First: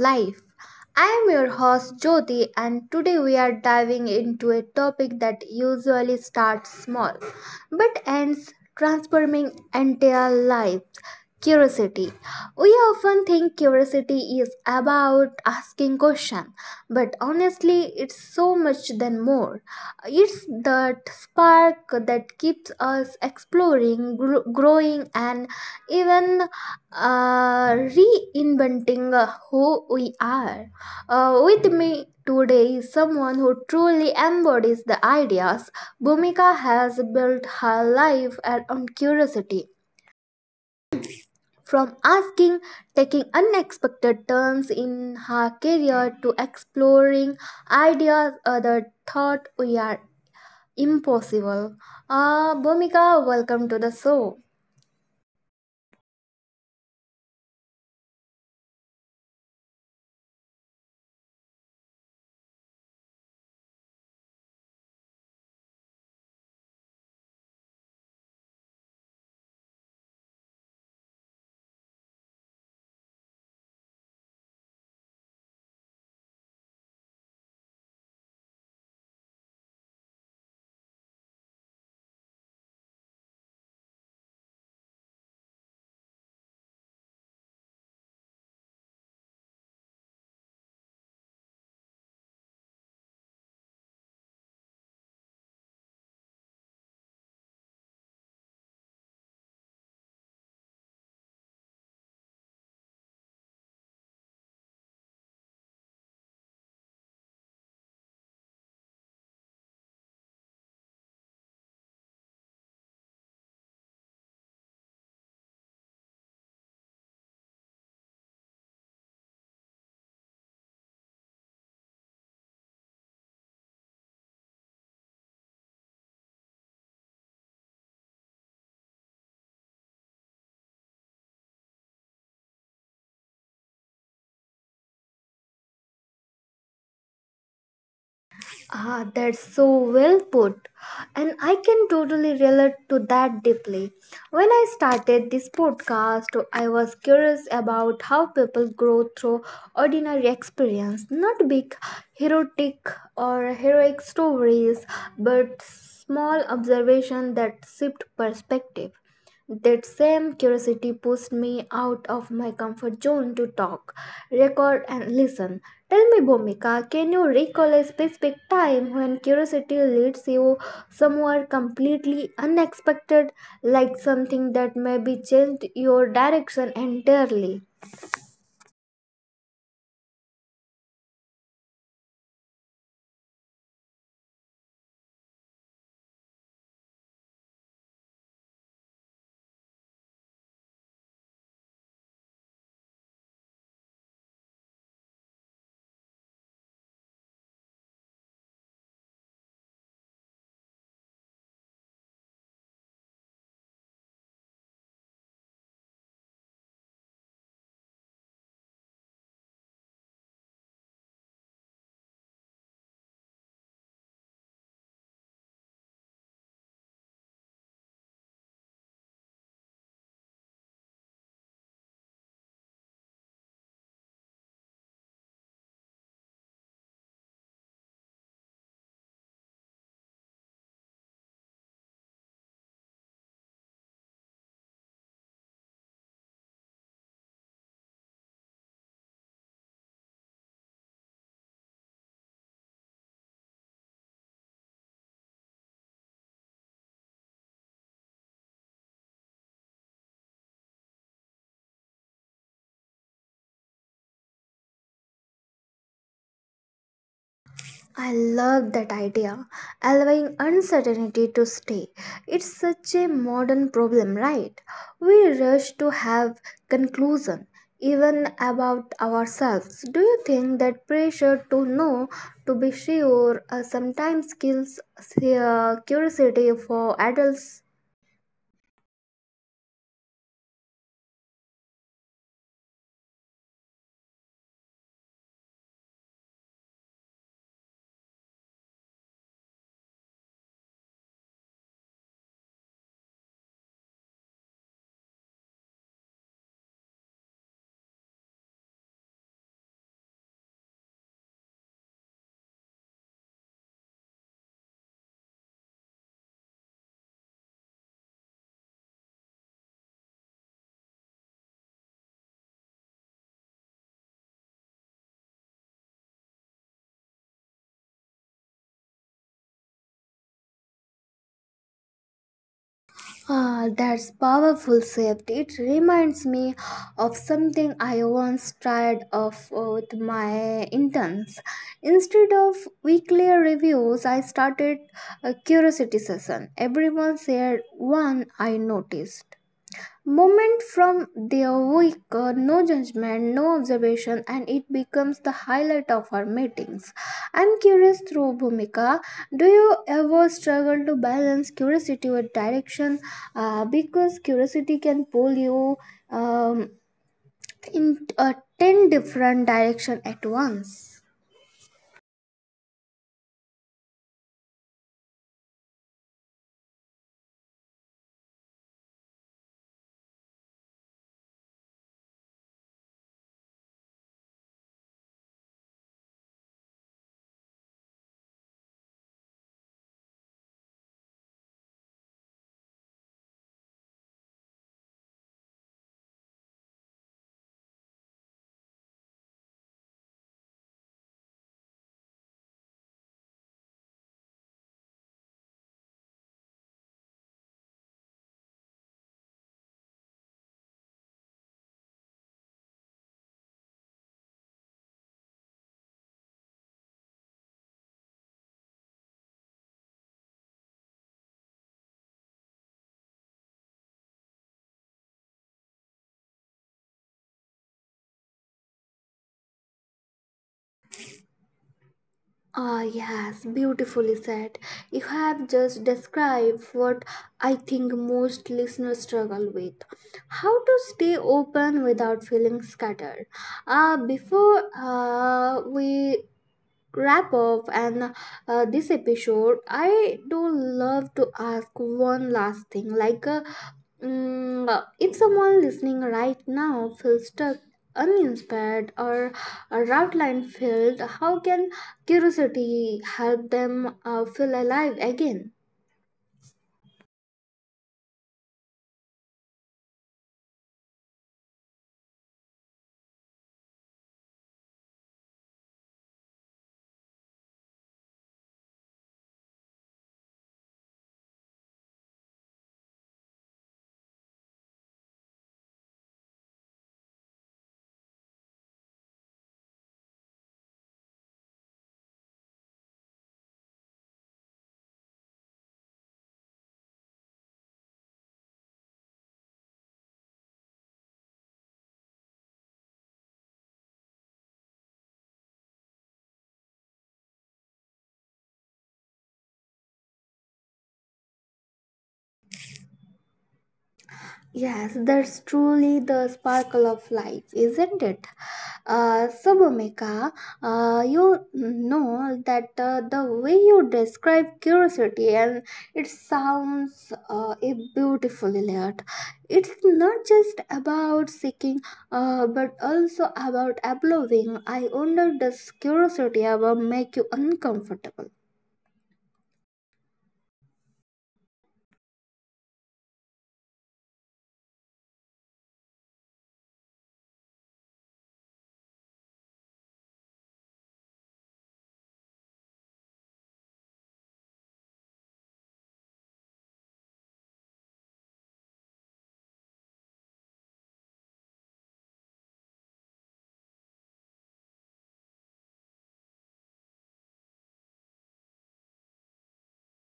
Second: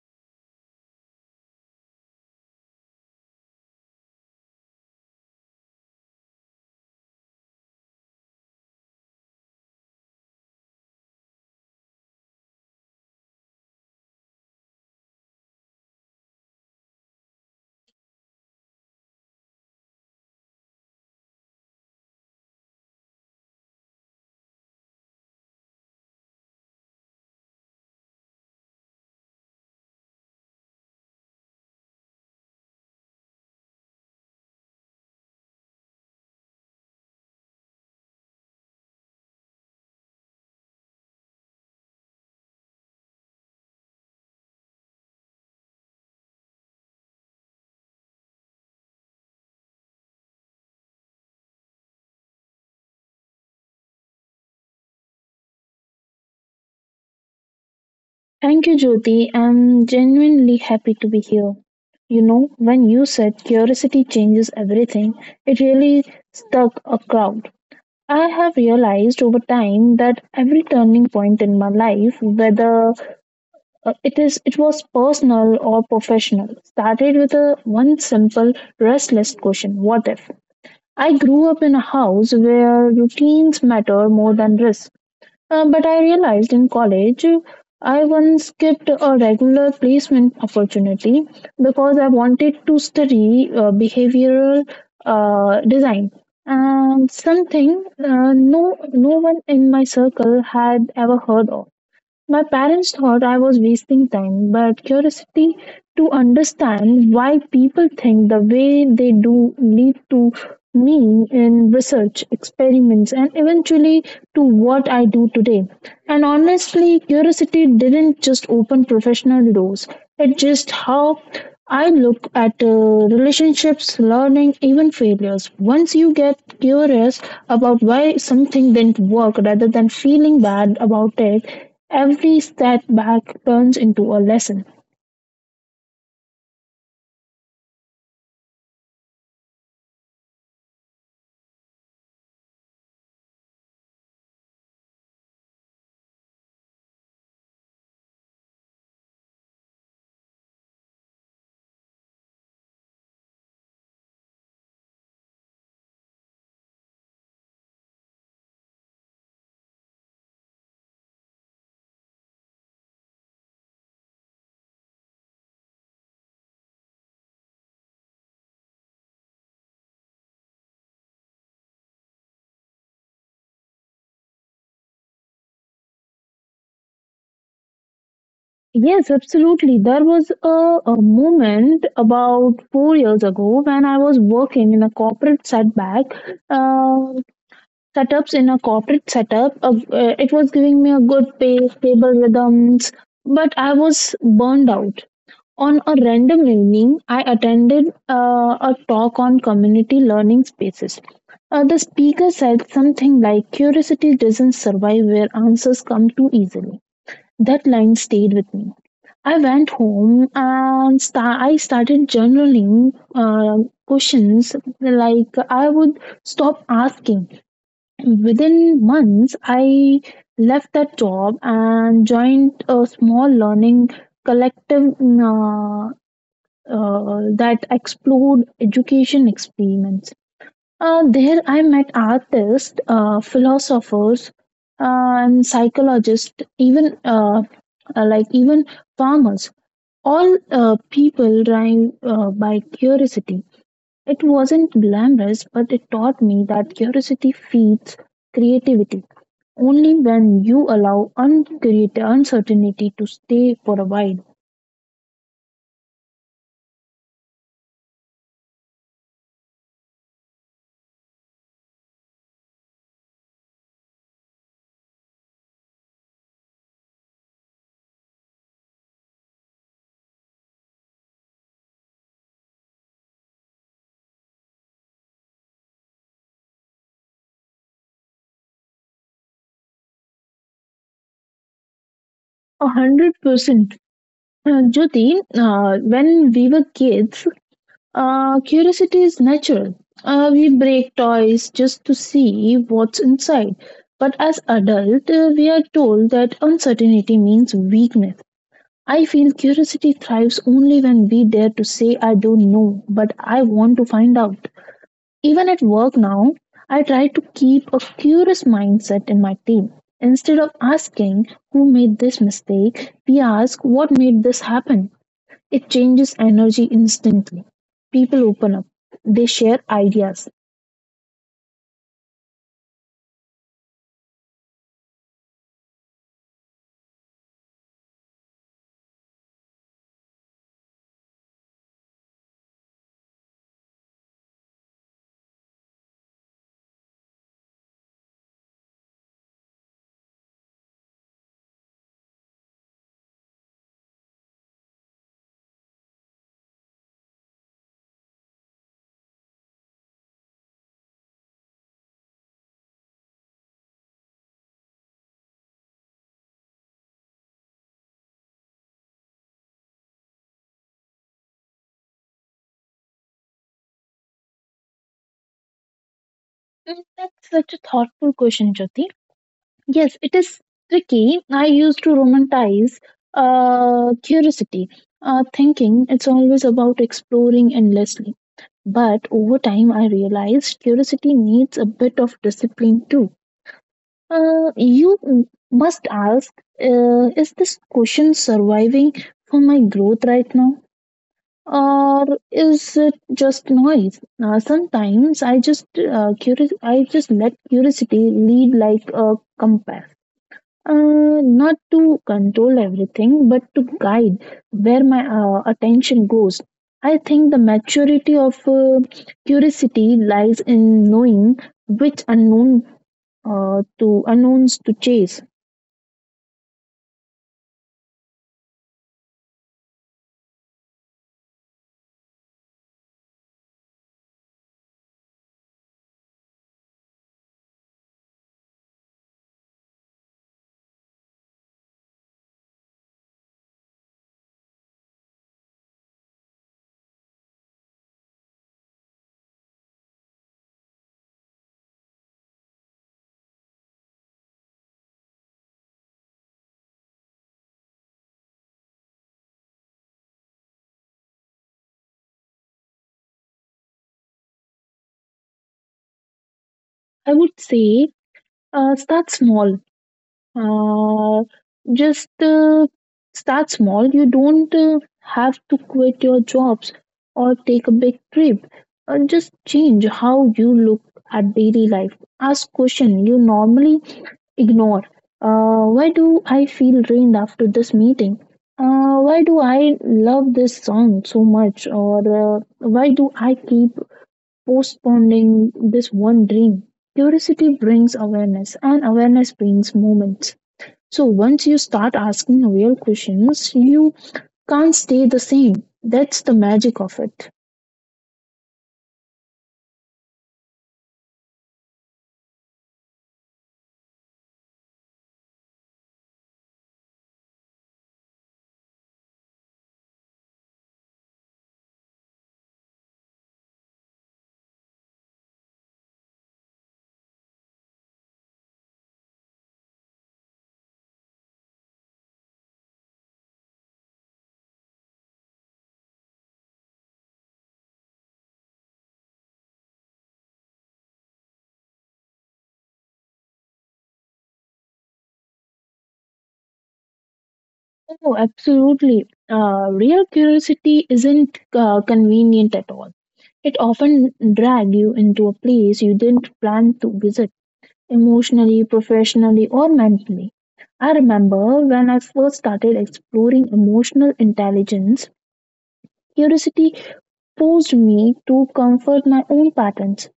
Life. I am your host Jyoti, and today we are diving into a topic that usually starts small but ends transforming entire lives. Curiosity. We often think curiosity is about asking questions, but honestly, it's so much than more. It's that spark that keeps us exploring, growing, and even reinventing who we are. With me today is someone who truly embodies the ideas. Bhumika has built her life around curiosity. From asking, taking unexpected turns in her career to exploring ideas others thought we are impossible. Bhumika, welcome to the show. Thank you, Jyoti. I'm genuinely happy to be here. You know, when you said curiosity changes everything, it really stuck a crowd. I have realized over time that every turning point in my life, whether it was personal or professional, started with a one simple restless question: What if? I grew up in a house where routines matter more than risk. But I realized in college I once skipped a regular placement opportunity because I wanted to study behavioral design. And something no one in my circle had ever heard of. My parents thought I was wasting time, but curiosity to understand why people think the way they do lead to me in research, experiments, and eventually to what I do today. And honestly, curiosity didn't just open professional doors, it just how I look at relationships, learning, even failures. Once you get curious about why something didn't work rather than feeling bad about it, every setback turns into a lesson. Ah, that's so well put. And I can totally relate to that deeply. When I started this podcast, I was curious about how people grow through ordinary experience, not big heroic or heroic stories, but small observations that shift perspective. That same curiosity pushed me out of my comfort zone to talk, record, and listen. Tell me, Bhumika, can you recall a specific time when curiosity leads you somewhere completely unexpected, like something that maybe changed your direction entirely? Yes, absolutely. There was a moment about 4 years ago when I was working in a corporate setback, uh, setups in a corporate setup. It was giving me a good pay, stable rhythms, but I was burned out. On a random evening, I attended a talk on community learning spaces. The speaker said something like, "Curiosity doesn't survive where answers come too easily." That line stayed with me. I went home and I started journaling questions like I would stop asking. Within months, I left that job and joined a small learning collective uh, that explored education experiments. There, I met artists, philosophers, and psychologists, even like even farmers. All people drive by curiosity. It wasn't glamorous, but it taught me that curiosity feeds creativity. Only when you allow uncreated uncertainty to stay for a while. I love that idea, allowing uncertainty to stay. It's such a modern problem, right? We rush to have conclusion even about ourselves. Do you think that pressure to know, to be sure, sometimes kills curiosity for adults? 100%. Jyoti, when we were kids, curiosity is natural. We break toys just to see what's inside. But as adult, we are told that uncertainty means weakness. I feel curiosity thrives only when we dare to say, "I don't know, but I want to find out." Even at work now, I try to keep a curious mindset in my team. Instead of asking who made this mistake, we ask what made this happen. It changes energy instantly. People open up, they share ideas. Ah, that's powerful safety. It reminds me of something I once tried of with my interns. Instead of weekly reviews, I started a curiosity session. Everyone shared one I noticed moment from their week, no judgment, no observation, and it becomes the highlight of our meetings. I'm curious through Bhumika. Do you ever struggle to balance curiosity with direction? Because curiosity can pull you um, in 10 different direction at once. Mm, that's such a thoughtful question, Jyoti. Yes, it is tricky. I used to romanticize curiosity, thinking it's always about exploring endlessly. But over time, I realized curiosity needs a bit of discipline too. You must ask, is this question surviving for my growth right now? Or is it just noise? Sometimes I just curious. I just let curiosity lead like a compass, not to control everything, but to guide where my attention goes. I think the maturity of curiosity lies in knowing which unknown to unknowns to chase. Ah, yes, beautifully said. You have just described what I think most listeners struggle with how to stay open without feeling scattered. Before we wrap up and this episode I do love to ask one last thing like if someone listening right now feels stuck uninspired or a route line filled how can curiosity help them feel alive again. I would say start small. Uh, just start small. You don't have to quit your jobs or take a big trip. Just change how you look at daily life. Ask question you normally ignore. Why do I feel drained after this meeting? Why do I love this song so much? Or why do I keep postponing this one dream? Curiosity brings awareness, and awareness brings moments. So once you start asking real questions, you can't stay the same. That's the magic of it. Yes, that's truly the sparkle of life, isn't it? So, Bhumika, you know that the way you describe curiosity and it sounds a beautifully layered. It's not just about seeking, but also about absorbing. I wonder does curiosity ever make you uncomfortable? Oh, absolutely. Real curiosity isn't convenient at all. It often drags you into a place you didn't plan to visit, emotionally, professionally, or mentally. I remember when I first started exploring emotional intelligence, curiosity forced me to comfort my own patterns.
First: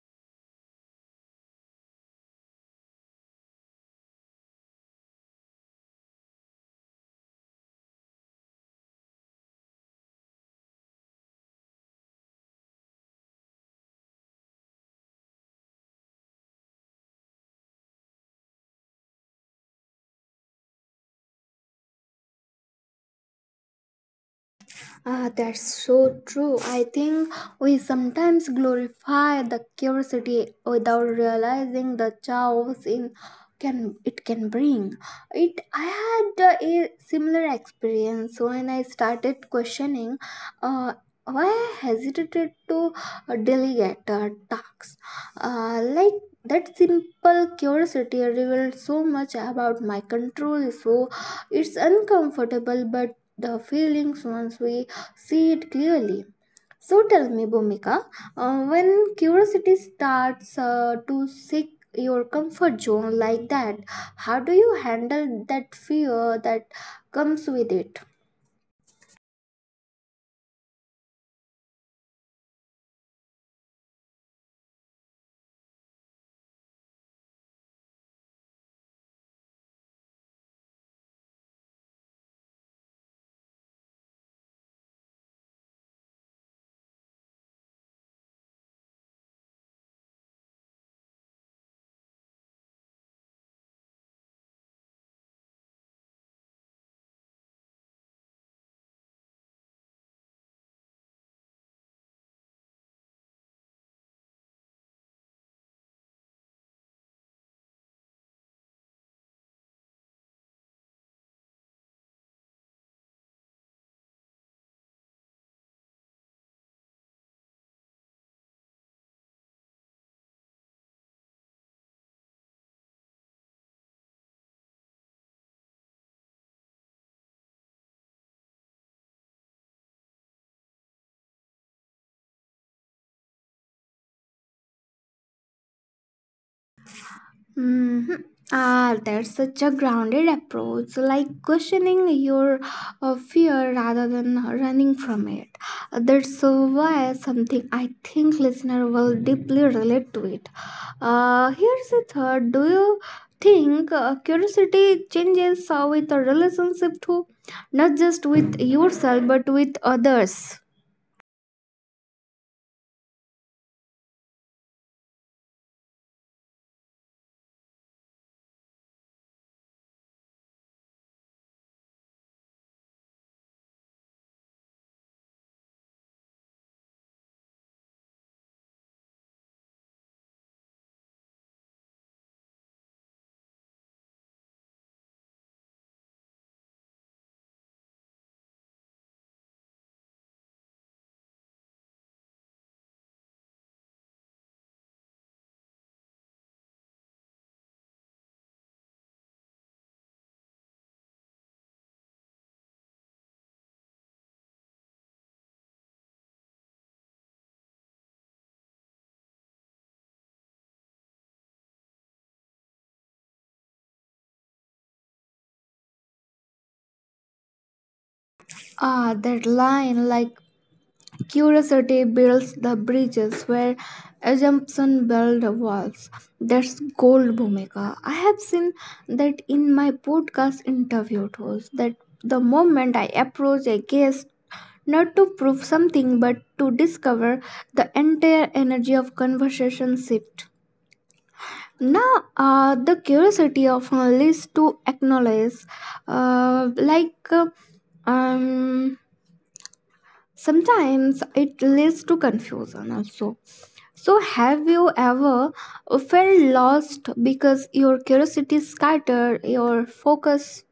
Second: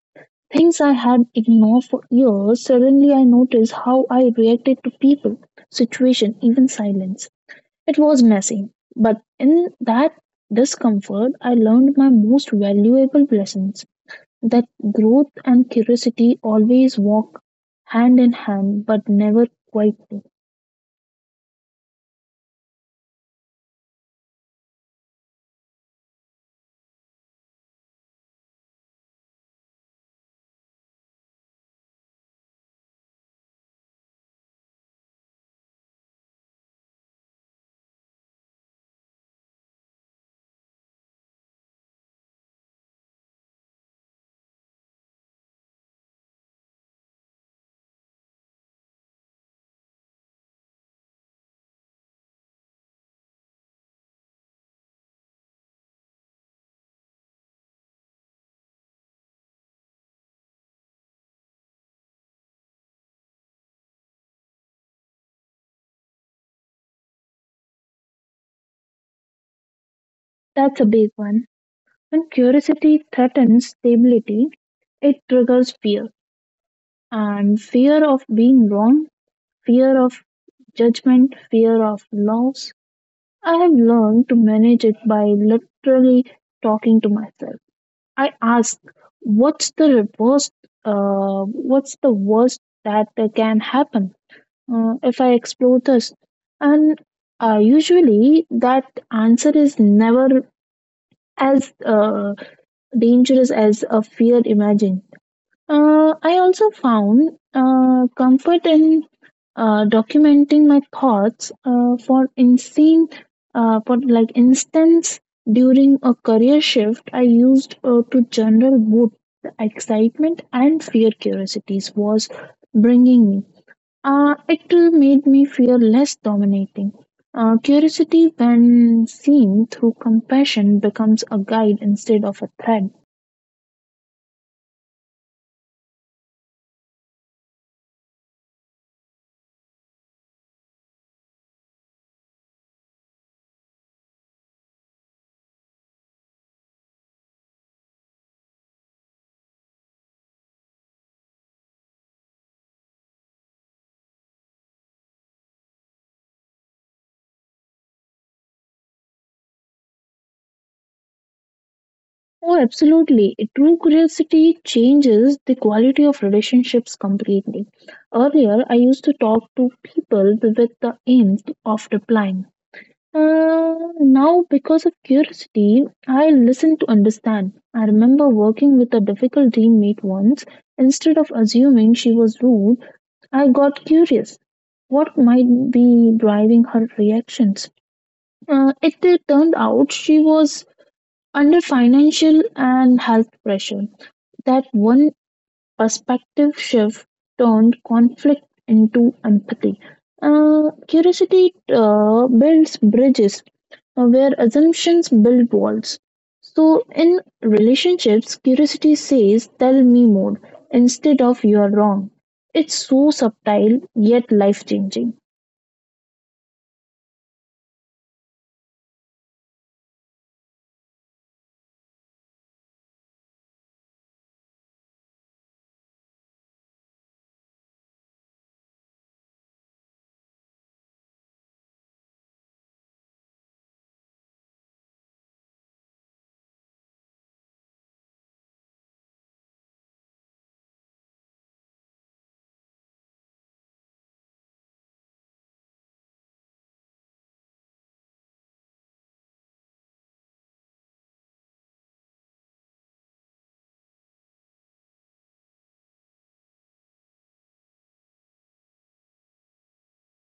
Things I had ignored for years, suddenly I noticed how I reacted to people, situation, even silence. It was messy, but in that discomfort, I learned my most valuable lessons that growth and curiosity always walk hand in hand, but never quietly. Ah, that's so true. I think we sometimes glorify the curiosity without realizing the chaos in can it can bring. It I had a similar experience when I started questioning uh, why I hesitated to delegate tasks. Like that simple curiosity revealed so much about my control. So it's uncomfortable, but the feelings once we see it clearly. So tell me, Bhumika, when curiosity starts to seek your comfort zone like that, how do you handle that fear that comes with it? That's a big one. When curiosity threatens stability, it triggers fear, and fear of being wrong, fear of judgment, fear of loss. I have learned to manage it by literally talking to myself. I ask, what's the worst? What's the worst that can happen if I explore this? And usually, that answer is never as dangerous as a fear imagined. I also found comfort in documenting my thoughts for insane for like instance during a career shift I used to journal both the excitement and fear curiosities was bringing me. It made me feel less dominating. Curiosity when seen through compassion becomes a guide instead of a threat. Hmm. Ah, that's such a grounded approach, like questioning your fear rather than running from it. That's why something I think listener will deeply relate to it. Here's the third. Do you think curiosity changes with a relationship too, not just with yourself but with others? Oh, absolutely. A true curiosity changes the quality of relationships completely. Earlier, I used to talk to people with the aim of replying. Uh, Now, because of curiosity, I listen to understand. I remember working with a difficult teammate once. Instead of assuming she was rude, I got curious. What might be driving her reactions? It turned out she was under financial and health pressure. That one perspective shift turned conflict into empathy. Curiosity builds bridges where assumptions build walls. So, in relationships, curiosity says, "Tell me more," instead of "you're wrong." It's so subtle yet life changing. Ah, that line like Curiosity builds the bridges where assumption builds the walls. That's gold, Bhumika. I have seen that in my podcast interview host that the moment I approach a guest, not to prove something but to discover the entire energy of conversation shift. Now, the curiosity often leads to acknowledge, uh, like uh, um, sometimes it leads to confusion also. So, have you ever felt lost because your curiosity scattered your focus?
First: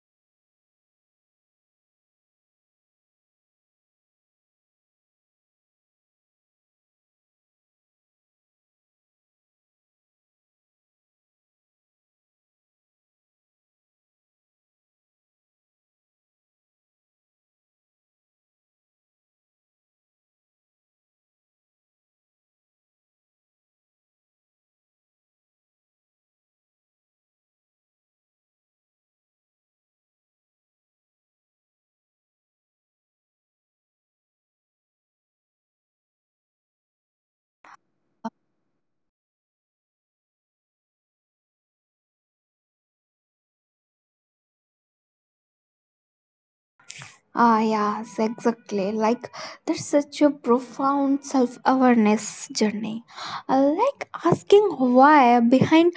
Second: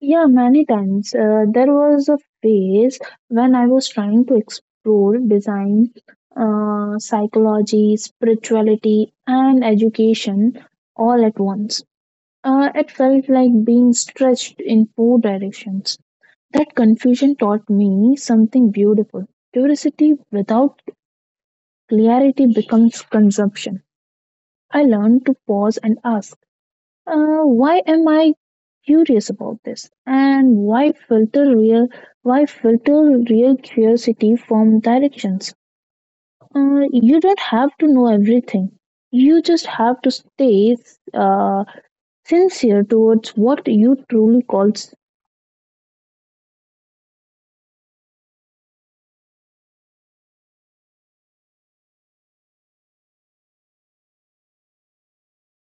Yeah, many times. There was a phase when I was trying to explore design, psychology, spirituality, and education all at once. It felt like being stretched in four directions. That confusion taught me something beautiful. Curiosity without clarity becomes consumption. I learned to pause and ask, why am I curious about this? And why filter real? Why filter real curiosity from directions? You don't have to know everything. You just have to stay uh, sincere towards what you truly call. Ah, yes, exactly. Like, that's such a profound self awareness journey. Like, asking why behind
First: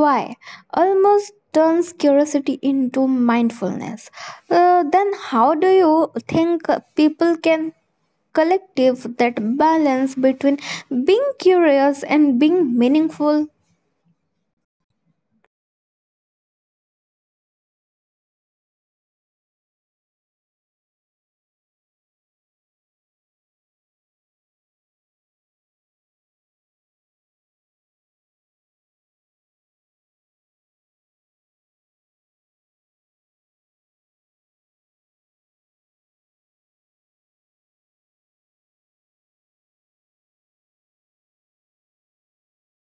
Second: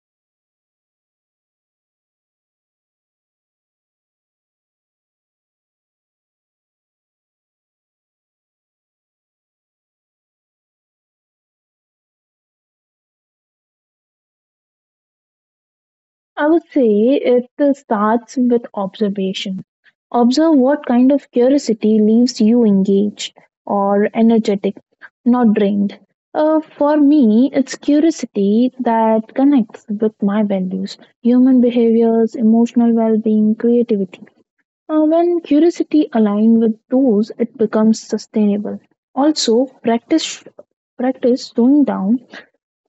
why almost turns curiosity into mindfulness. Then, how do you think people can collective that balance between being curious and being meaningful. I would say it starts with observation. Observe what kind of curiosity leaves you engaged or energetic, not drained. For me, it's curiosity that connects with my values, human behaviors, emotional well being, creativity. When curiosity aligns with those, it becomes sustainable. Also, practice slowing down.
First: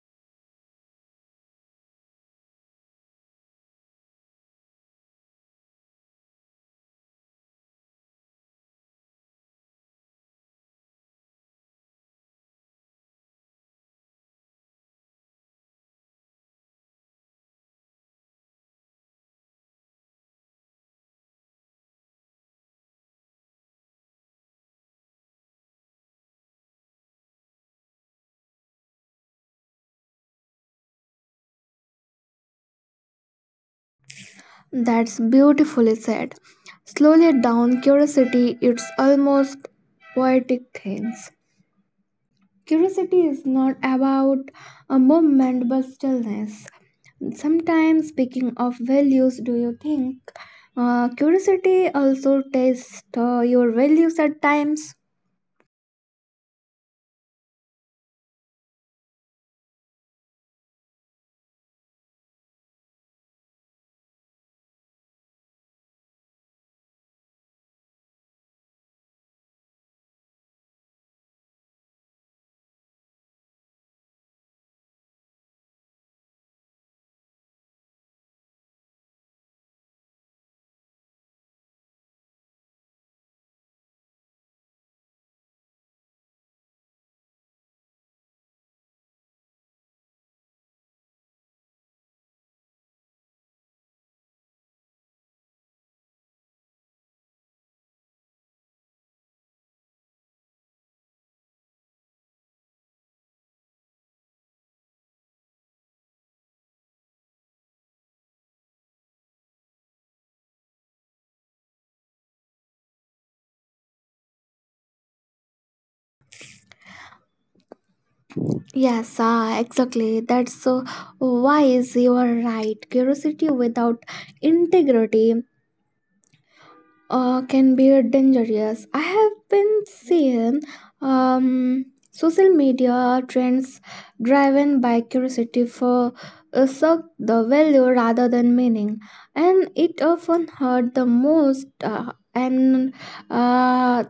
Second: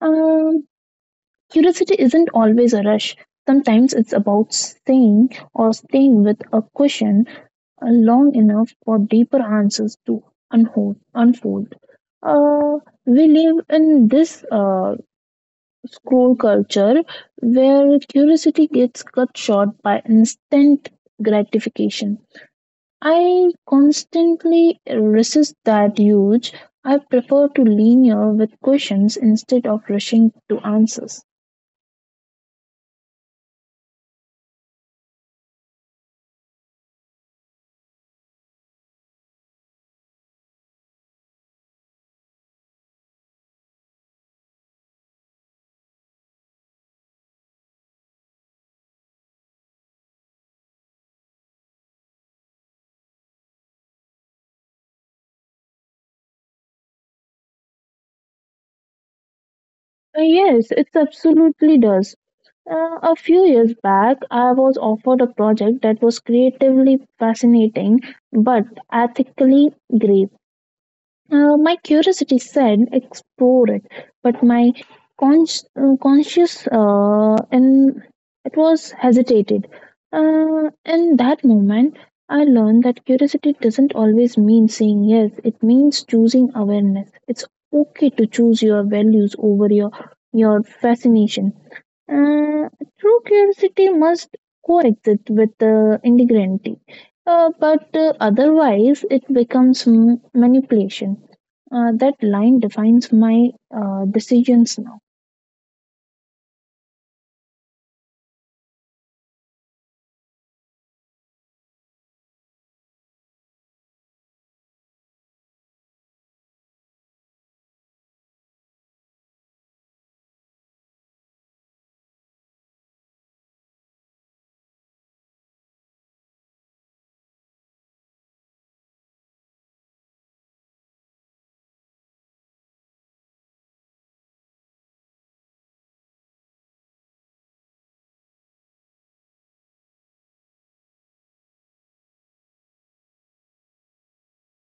Um, Curiosity isn't always a rush. Sometimes it's about staying with a question long enough for deeper answers to unfold. Uh, we live in this scroll culture where curiosity gets cut short by instant gratification. I constantly resist that urge. I prefer to linger with questions instead of rushing to answers. That's beautifully said. Slowly down curiosity, it's almost poetic things. Curiosity is not about a movement but stillness. Sometimes, speaking of values, do you think curiosity also tests your values at times? Yes, it absolutely does. A few years back, I was offered a project that was creatively fascinating but ethically grave. My curiosity said explore it, but my conscious and it was hesitated. In that moment, I learned that curiosity doesn't always mean saying yes. It means choosing awareness. It's okay to choose your values over your fascination. Uh, True curiosity must coexist with integrity, but otherwise it becomes manipulation. That line defines my decisions now. Yes, ah, exactly. That's so wise. You are right. Curiosity without integrity can be dangerous. I have been seeing um, social media trends driven by curiosity for suck the value rather than meaning, and it often hurt the most. And uh,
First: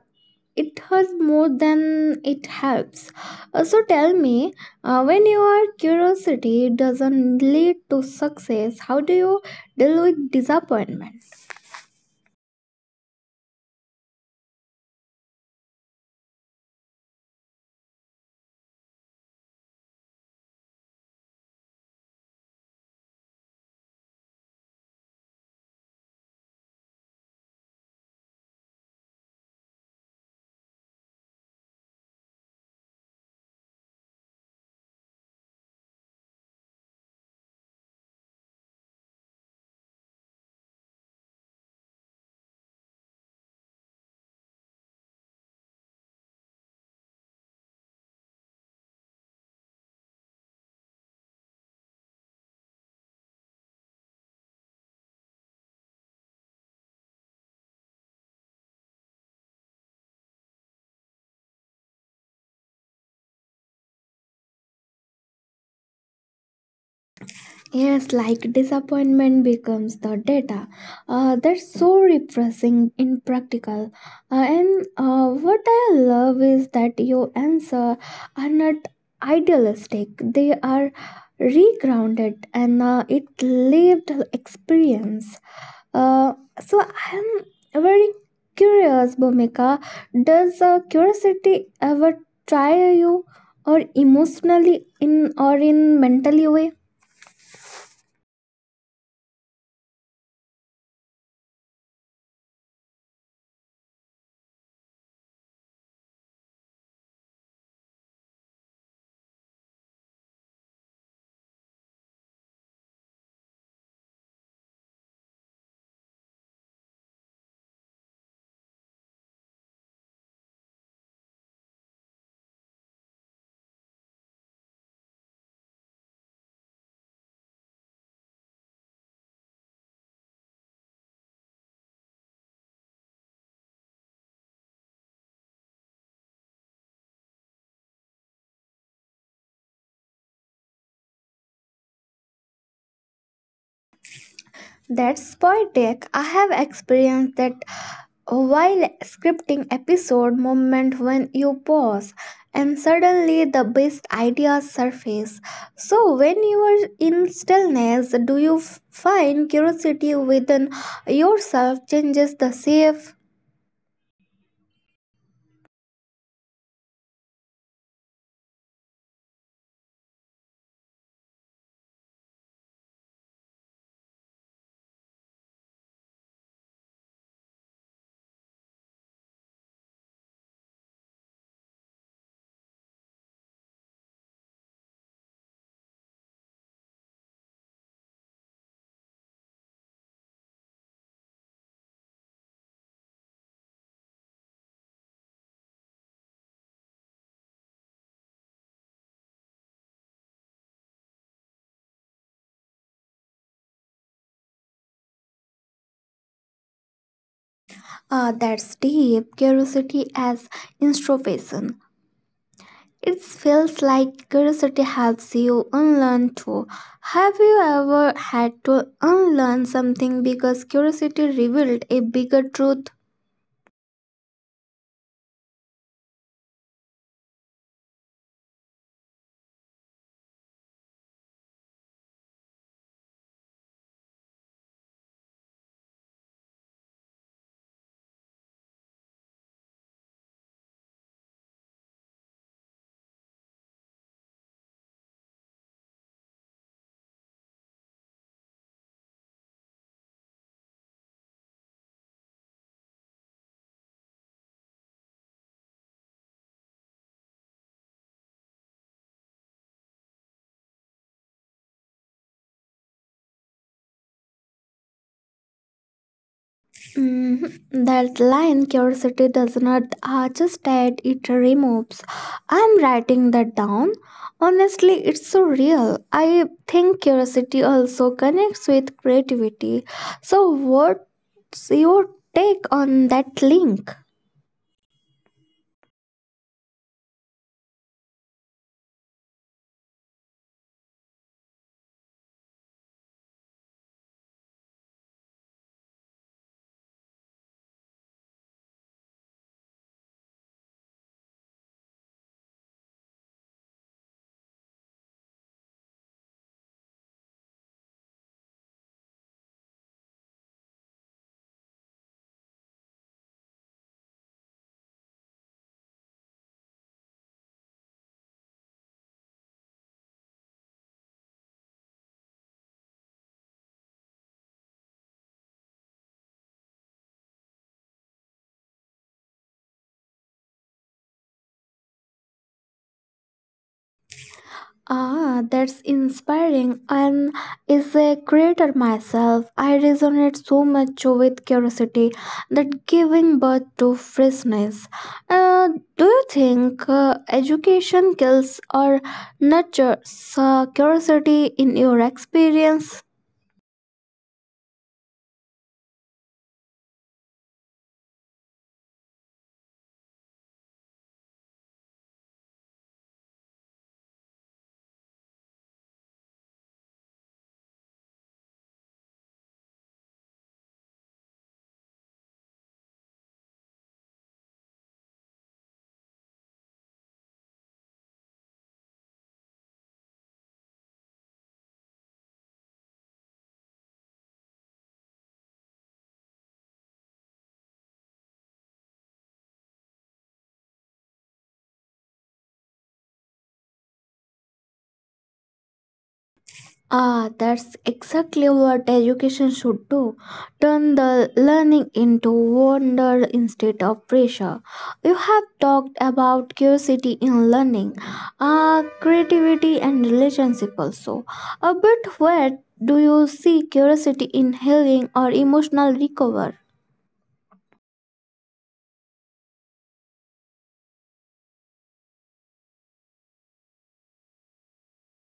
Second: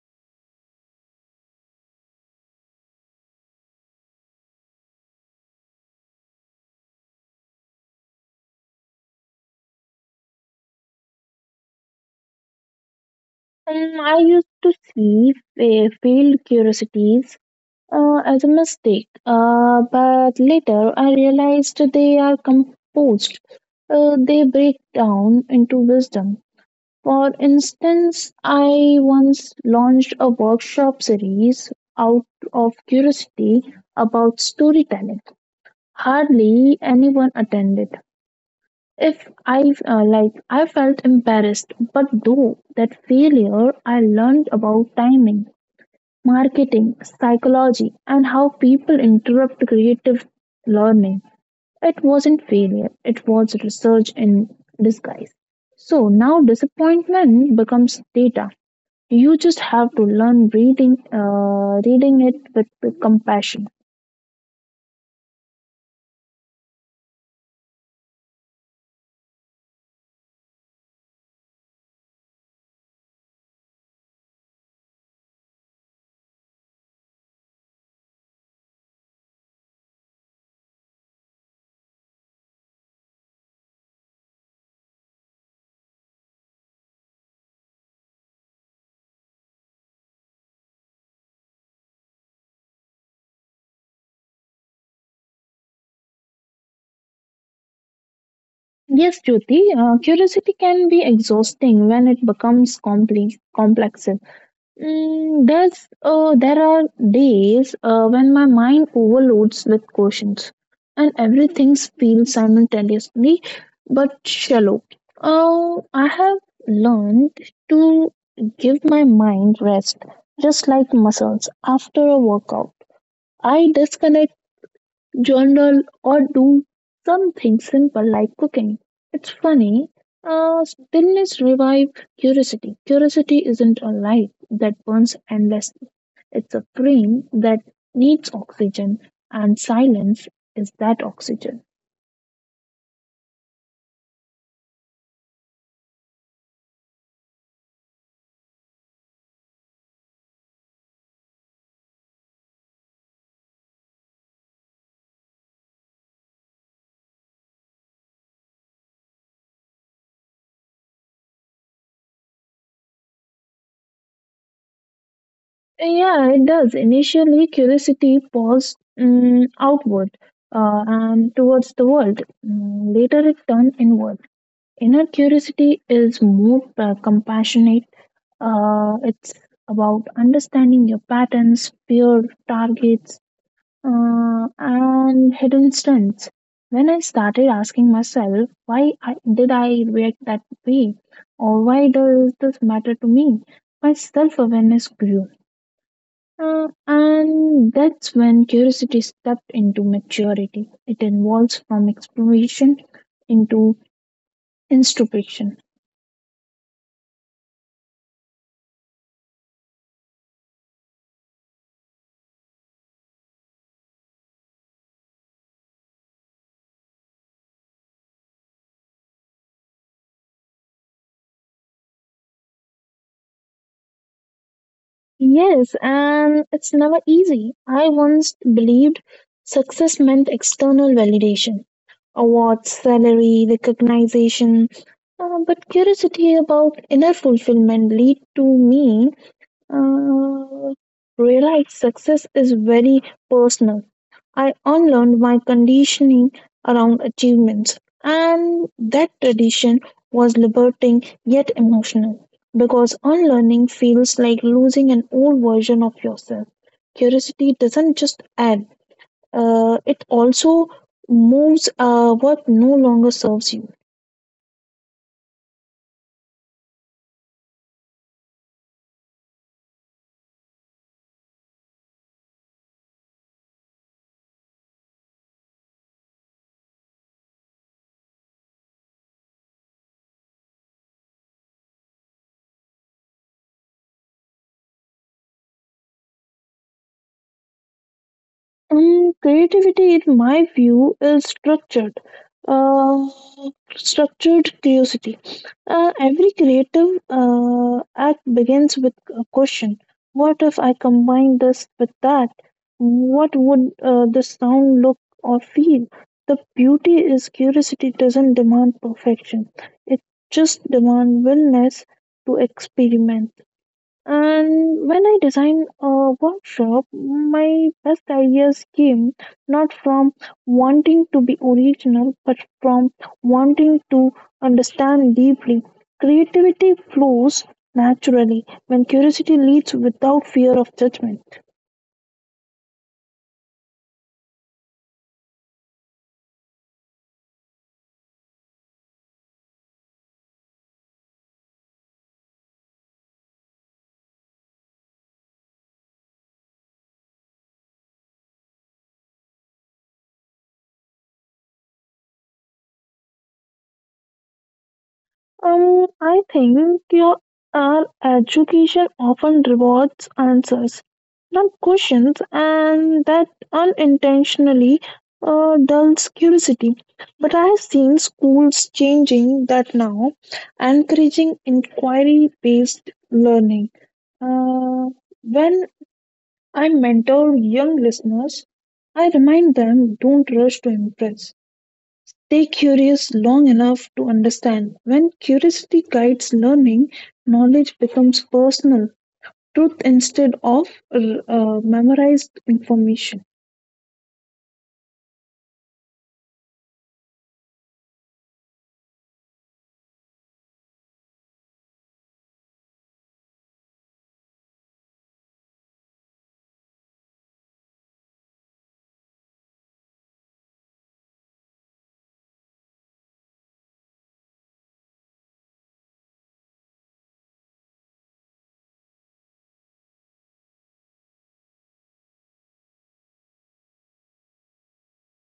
it hurts more than it helps. So tell me, when your curiosity doesn't lead to success, how do you deal with disappointment? I used to see failed curiosities as a mistake, but later I realized they are composed. They break down into wisdom. For instance, I once launched a workshop series out of curiosity about storytelling. Hardly anyone attended. If I like, I felt embarrassed, but through that failure, I learned about timing, marketing, psychology, and how people interrupt creative learning. It wasn't failure; it was research in disguise. So now disappointment becomes data. You just have to learn reading, reading it with compassion. Yes, like disappointment becomes the data. That's so refreshing in practical. And what I love is that your answer are not idealistic. They are regrounded and it lived experience. Uh, so I'm very curious, Bhumika. Does curiosity ever tire you, or emotionally in or in mentally way? Yes, Jyoti, curiosity can be exhausting when it becomes complex. Mm, there are days when my mind overloads with questions, and everything feels simultaneously but shallow. I have learned to give my mind rest, just like muscles after a workout. I disconnect, journal, or do something simple like cooking. It's funny, stillness revive curiosity. Curiosity isn't a light that burns endlessly. It's a flame that needs oxygen, and silence is that oxygen. That's poetic. I have experienced that while scripting episode moment when you pause and suddenly the best ideas surface so when you are in stillness do you find curiosity within yourself changes the shape. Yeah, it does. Initially, curiosity paused mm, outward and towards the world. Mm, later, it turned inward. Inner curiosity is more compassionate. It's about understanding your patterns, fear, targets, and hidden strengths. When I started asking myself, did I react that way? Or why does this matter to me? My self awareness grew. And that's when curiosity stepped into maturity. It evolves from exploration into introspection. Ah, that's deep. Curiosity as introspection. It feels like curiosity helps you unlearn too. Have you ever had to unlearn something because curiosity revealed a bigger truth? Yes, and it's never easy. I once believed success meant external validation, awards, salary, recognition, but curiosity about inner fulfillment lead to me uh, realize success is very personal. I unlearned my conditioning around achievements, and that tradition was liberating yet emotional because unlearning feels like losing an old version of yourself. Curiosity doesn't just add, it also moves what no longer serves you. Mhm. That line, curiosity does not just add; it removes. I'm writing that down. Honestly, it's so real. I think curiosity also connects with creativity. So, what's your take on that link? Mm, creativity, in my view, is structured. Uh, Structured curiosity. Every creative act begins with a question. What if I combine this with that? What would the sound look or feel? The beauty is curiosity doesn't demand perfection. It just demands willingness to experiment. And when I design a workshop, my best ideas came not from wanting to be original, but from wanting to understand deeply. Creativity flows naturally when curiosity leads without fear of judgment. Ah, that's inspiring and is a creator myself. I resonate so much with curiosity that giving birth to freshness. Uh, do you think education kills or nurtures curiosity in your experience? I think our education often rewards answers, not questions, and that unintentionally dulls curiosity. But I have seen schools changing that now, encouraging inquiry based learning. Uh, when I mentor young listeners, I remind them, don't rush to impress. Stay curious long enough to understand. When curiosity guides learning, knowledge becomes personal truth instead of memorized information. Ah, that's exactly what education should do. Turn the learning into wonder instead of pressure. You have talked about curiosity in learning, ah, creativity and relationship also. But where do you see curiosity in healing or emotional recovery?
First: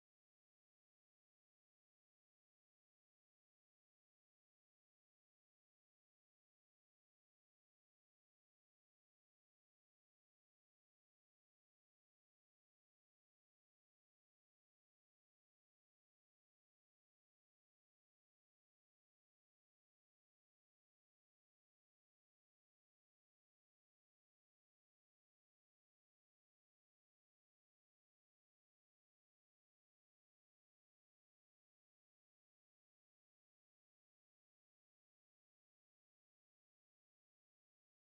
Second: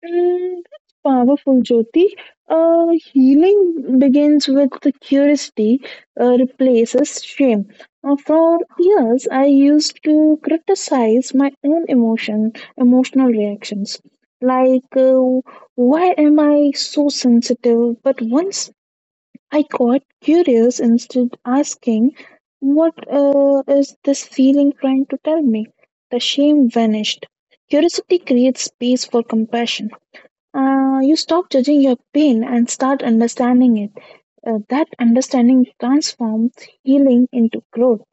Mm, that's powerful, Jyoti. Uh, Healing begins with the curiosity, replaces shame. For years, I used to criticize my own emotional reactions, like why am I so sensitive? But once I got curious instead asking, "What is this feeling trying to tell me?" The shame vanished. Curiosity creates space for compassion. You stop judging your pain and start understanding it. That understanding transforms healing into growth.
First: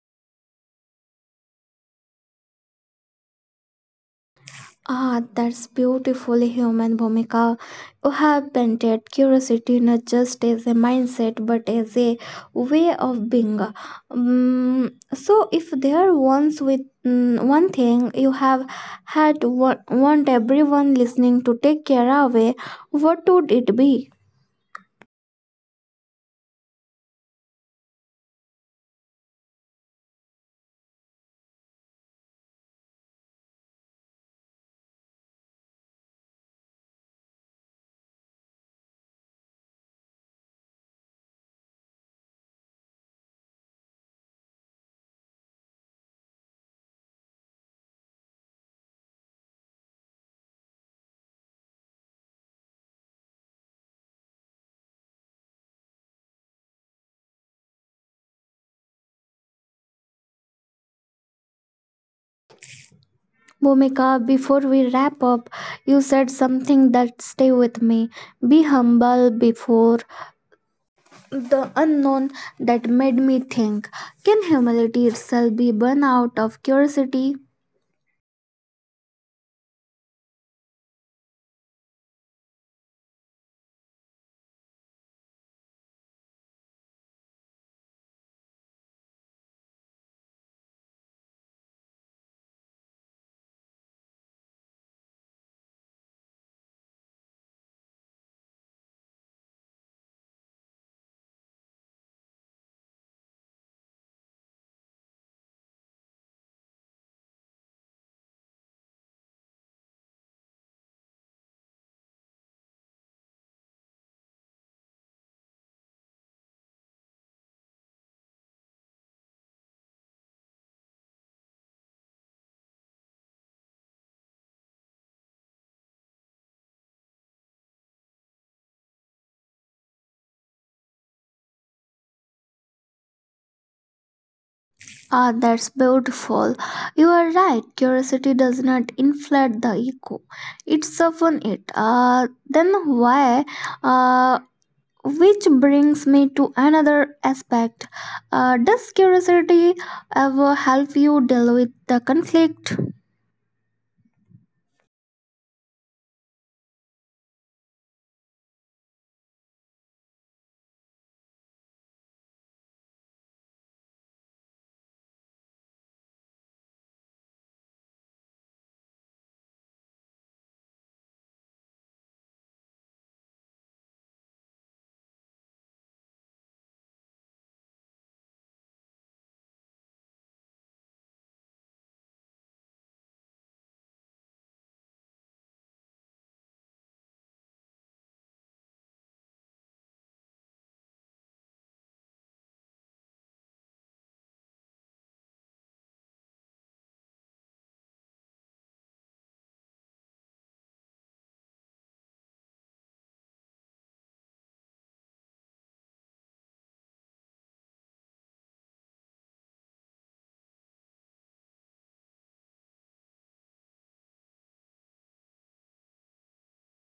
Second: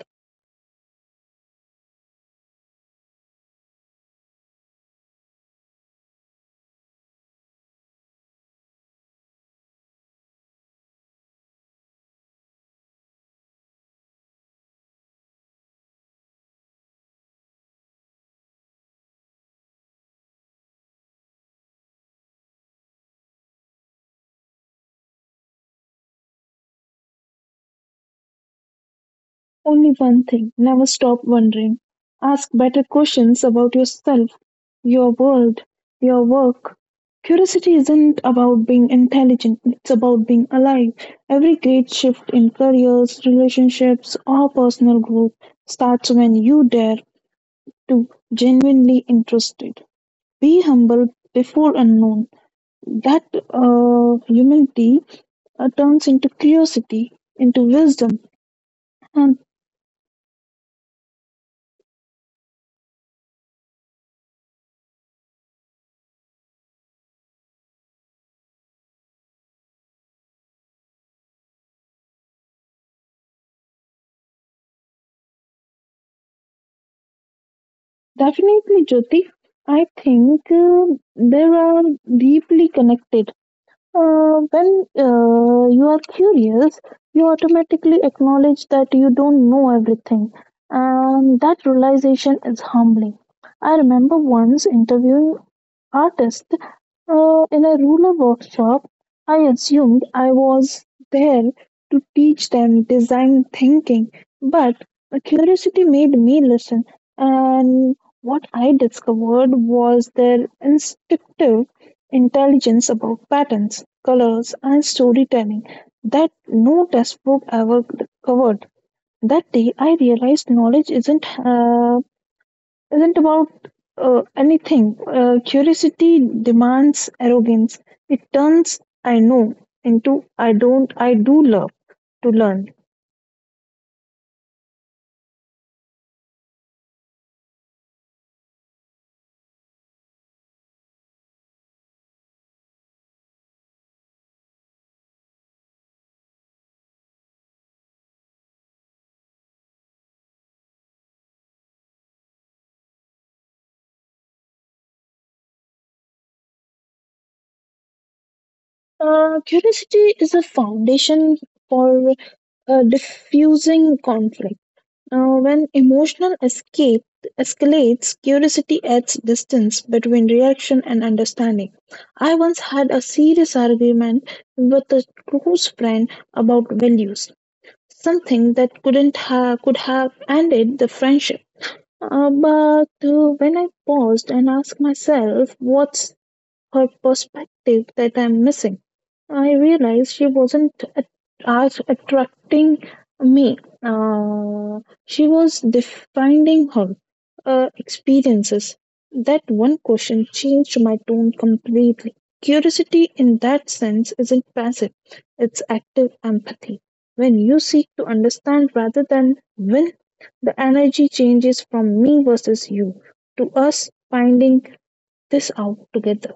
Ah, that's beautifully human, Bhumika. You have painted curiosity not just as a mindset but as a way of being. So, if there once with one thing you have had want everyone listening to take care away, what would it be? Only one thing: never stop wondering. Ask better questions about yourself, your world, your work. Curiosity isn't about being intelligent, it's about being alive. Every great shift in careers, relationships, or personal growth starts when you dare to genuinely interested. Be humble before unknown. That humility turns into curiosity, into wisdom, and Bhumika, before we wrap up, you said something that stay with me. Be humble before the unknown that made me think can humility itself be born out of curiosity. definitely, Jyoti. I think they are deeply connected. When you are curious, you automatically acknowledge that you don't know everything, and that realization is humbling. I remember once interviewing artists in a ruler workshop, I assumed I was there to teach them design thinking, but curiosity made me listen. And what I discovered was their instinctive intelligence about patterns, colors, and storytelling that no textbook ever covered. That day, I realized knowledge isn't about anything. Curiosity demands arrogance. It turns "I know" into "I don't, I do love to learn." Ah, that's beautiful. You are right, curiosity does not inflate the ego, it softens it. Then why uh, which brings me to another aspect, does curiosity ever help you deal with the conflict? Curiosity is a foundation for diffusing conflict. When emotional escape escalates, curiosity adds distance between reaction and understanding. I once had a serious argument with a close friend about values, something that couldn't have could have ended the friendship. But when I paused and asked myself, what's her perspective that I'm missing? I realized she wasn't as attracting me. She was defining her experiences. That one question changed my tone completely. Curiosity, in that sense, isn't passive, it's active empathy. When you seek to understand rather than win, the energy changes from me versus you to us finding this out together.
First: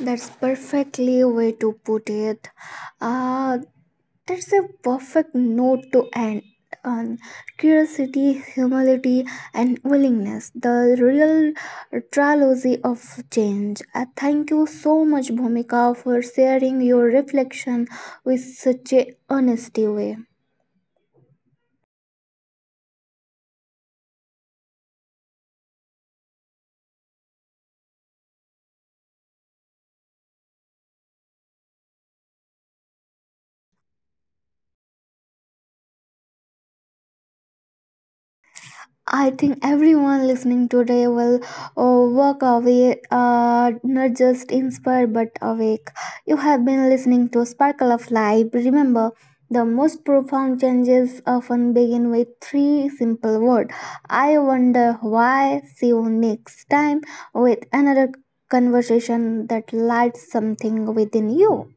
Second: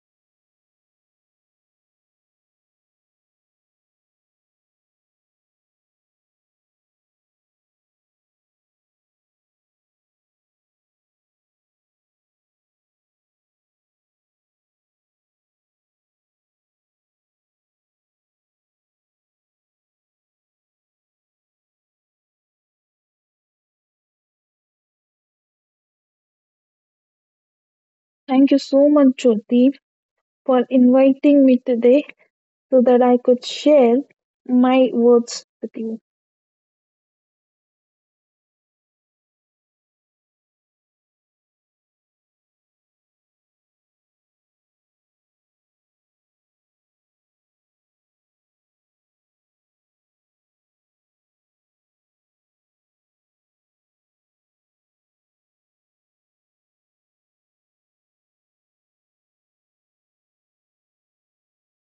That's perfectly way to put it. uh, That's a perfect note to end on curiosity, humility, and willingness, the real trilogy of change. Thank you so much, Bhumika, for sharing your reflection with such a honesty way. Thank you so much, Jyoti, for inviting me today so that I could share my words with you. I think everyone listening today will walk away not just inspired but awake. You have been listening to Sparkle of Life. Remember, the most profound changes often begin with three simple words. I wonder why. See you next time with another conversation that lights something within you.